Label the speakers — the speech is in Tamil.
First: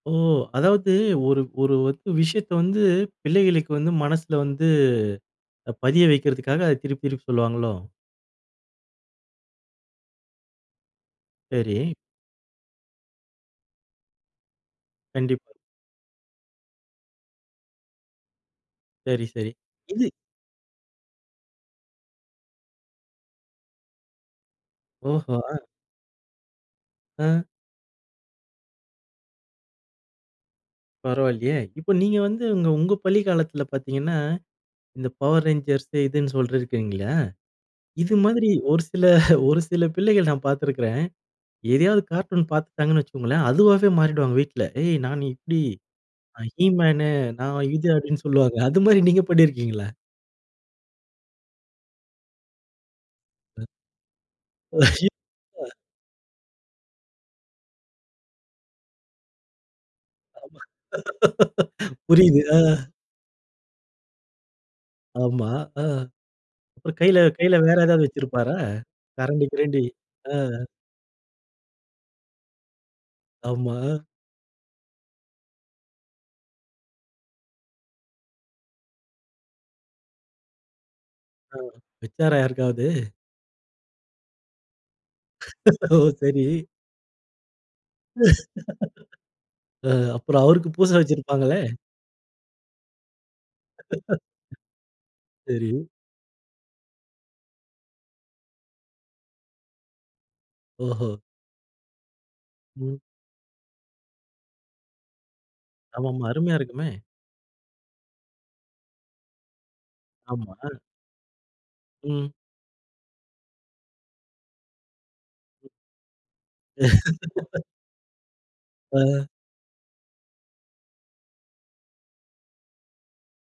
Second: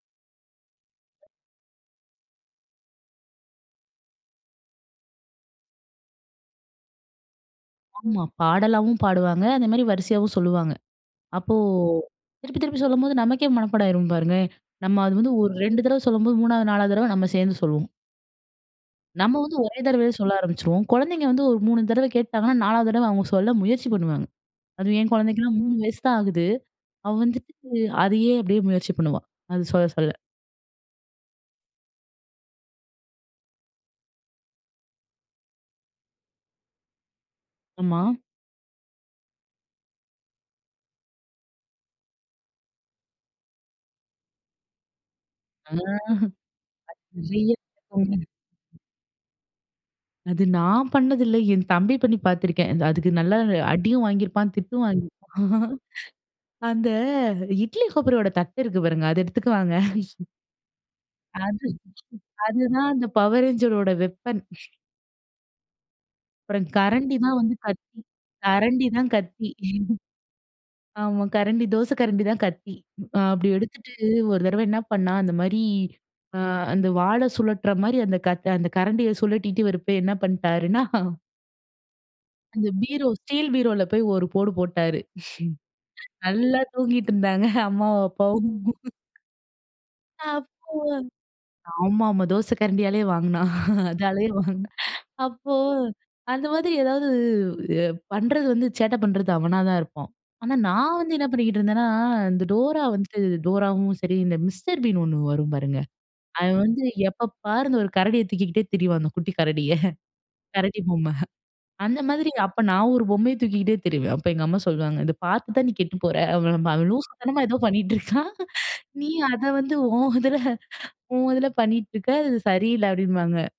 Speaker 1: ஓ! அதாவது ஒரு ஒரு வந்து விஷயத்தை வந்து, பிள்ளைகளுக்கு வந்து மனசுல வந்து அ பதிய வைக்கிறதுக்காக, அதை திருப்பி திருப்பி சொல்லுவாங்களோ?
Speaker 2: ஆமா, பாடலாவும் பாடுவாங்க, அந்த மாரி வரிசையாவும் சொல்லுவாங்க. அப்போ,
Speaker 1: சரி.
Speaker 2: திருப்பி திருப்பி சொல்லும்போது நமக்கே மனப்பாடம் ஆயிரும் பாருங்க! நம்ம அது வந்து,
Speaker 1: கண்டிப்பா.
Speaker 2: ஒரு 2 தடவ சொல்லும்போது, 3வது 4வது தடவ நம்ம சேந்து சொல்லுவோம்.
Speaker 1: சரி,
Speaker 2: நம்ம
Speaker 1: சரி.
Speaker 2: வந்து ஒரே
Speaker 1: இது
Speaker 2: தடவயே சொல்ல ஆரம்பிச்சுருவோம். கொழந்தைங்க வந்து, ஒரு 3 தடவ கேட்டாங்கன்னா, 4வது தடவ அவுங்க சொல்ல முயற்சி பண்ணுவாங்க. அது என்
Speaker 1: ஓஹோ!
Speaker 2: கொழந்தைக்கெல்லாம்
Speaker 1: அ.
Speaker 2: 3 வயசு தான் ஆகுது. அவ
Speaker 1: அ,
Speaker 2: வந்துட்டு, அதையே, அப்படியே முயற்சி பண்ணுவா. அது சொல்ல சொல்ல.
Speaker 1: பரவால்லையே! இப்போ நீங்க வந்து, உங்க உங்க பள்ளி காலத்தில பாத்தீங்கன்னா, இந்த பவர் ரேஞ்சர்ஸ்ஸு, இதுன்னு சொல்லியிருக்கீங்கல்லயா?
Speaker 2: ஆமா.
Speaker 1: இது மாதிரி, ஒரு சில ஒரு சில பிள்ளைகள் நான் பாத்துருக்கிறேன். எதையாவது கார்ட்டூன் பாத்துட்டாங்கன்னு வச்சுக்கோங்களேன், அதுவாவே மாறிடுவாங்க வீட்ல, "ஏய் நான் இப்படி,
Speaker 2: ம்.
Speaker 1: நான் ஹீ மேனு, நான்
Speaker 2: அய்யய்ய!
Speaker 1: இது" அப்டின்னு சொல்லுவாங்க.
Speaker 2: [unintelligible]
Speaker 1: அது மாரி நீங்க பண்ணியிருக்கீங்களா?
Speaker 2: அது நான் பண்ணது இல்ல! என் தம்பி பண்ணி பாத்துருக்கேன். அந்த அதுக்கு நல்லா ந
Speaker 1: அ,
Speaker 2: அடியும் வாங்கிருப்பான், திட்டும் வாங்கிருப்பான்.
Speaker 1: அ,
Speaker 2: அந்த இட்லி கொப்பரயோட தட்டு இருக்கு பாருங்க! அத எடுத்துக்குவாங்க.
Speaker 1: ஆமா.
Speaker 2: அது
Speaker 1: புரியுது, அ,
Speaker 2: அதுதான் அந்த பவர் ரேஞ்சரோட வெப்பன்.
Speaker 1: ஆமா. ஆ,
Speaker 2: அப்புறம்
Speaker 1: அப்புறம்
Speaker 2: கரண்டி
Speaker 1: கையில
Speaker 2: தான்
Speaker 1: கையில
Speaker 2: வந்து
Speaker 1: வேற
Speaker 2: கத்தி.
Speaker 1: ஏதாவது வெச்சிருப்பாரா?
Speaker 2: கரண்டி தான்
Speaker 1: கரண்டி,
Speaker 2: கத்தி
Speaker 1: கிரண்டி. அ.
Speaker 2: ஆமா. கரண்டி, தோசை கரண்டி தான் கத்தி. அ அப்டி எடுத்துட்டு,
Speaker 1: ஆமா.
Speaker 2: ஒரு தரவ என்னா பண்ணான்? அந்த மாரி, அ அந்த வாள சுழட்டுற மாரி அந்த கத் அந்த கரண்டிய சுழட்டிட்டு வரப்ப என்ன பண்ணிட்டாருன்னா?
Speaker 1: அ வெச்சாரா
Speaker 2: அந்த
Speaker 1: யாருக்காவது?
Speaker 2: பீரோ, ஸ்டீல் பீரோல போயி, ஒரு போடு போட்டாரு!
Speaker 1: ஓ! சரி!
Speaker 2: நல்லா தூங்கிட்டு இருந்தாங்க, அம்மாவும் அப்பாவும்.
Speaker 1: அ அப்புறம்
Speaker 2: அப்போ,
Speaker 1: அவருக்கு பூசை வச்சிருப்பாங்களே!
Speaker 2: ஆமா, ஆமா. தோசை கரண்டியாலயே வாங்குனான். அதாலயே வாங்குனான். அப்போ
Speaker 1: சரி.
Speaker 2: அந்த மாதிரி எதாவது எ பண்றது வந்து, சேட்டை பண்றது அவனா தான் இருப்பான். ஆனா நான்
Speaker 1: ஓஹோ!
Speaker 2: வந்து என்னா பண்ணிக்கிட்டு இருந்தேன்னா? இந்த டோரா
Speaker 1: ம்.
Speaker 2: வந்துட்டு, டோராவும் சரி இந்த மிஸ்டர் பீன் ஒண்ணு வரும் பாருங்க,
Speaker 1: ஆமாமா.
Speaker 2: அவன்
Speaker 1: அருமையா
Speaker 2: வந்து
Speaker 1: இருக்குமே!
Speaker 2: எப்ப பாரு, அந்த ஒரு கரடிய தூக்கிகிட்டே திரிவான். அந்த குட்டி கரடிய.
Speaker 1: ஆம்மா.
Speaker 2: கரடி பொம்மை. அந்த மாதிரி
Speaker 1: ம்.
Speaker 2: அப்போ நான் ஒரு பொம்மைய தூக்கிகிட்டே திரிவேன். அப்போ எங்க அம்மா சொல்லுவாங்க, "இத பாத்து தான் நீ கெட்டு போற." அப்டிம்பா. அவன் லூசு தனமா ஏதோ பண்ணீட்டு இருக்கான், நீ
Speaker 1: ஆ,
Speaker 2: அதை வந்து ஒன் இதில, ஒன் இதில பண்ணீட்ருக்க, இது சரியில்லை! அப்டிபாங்க.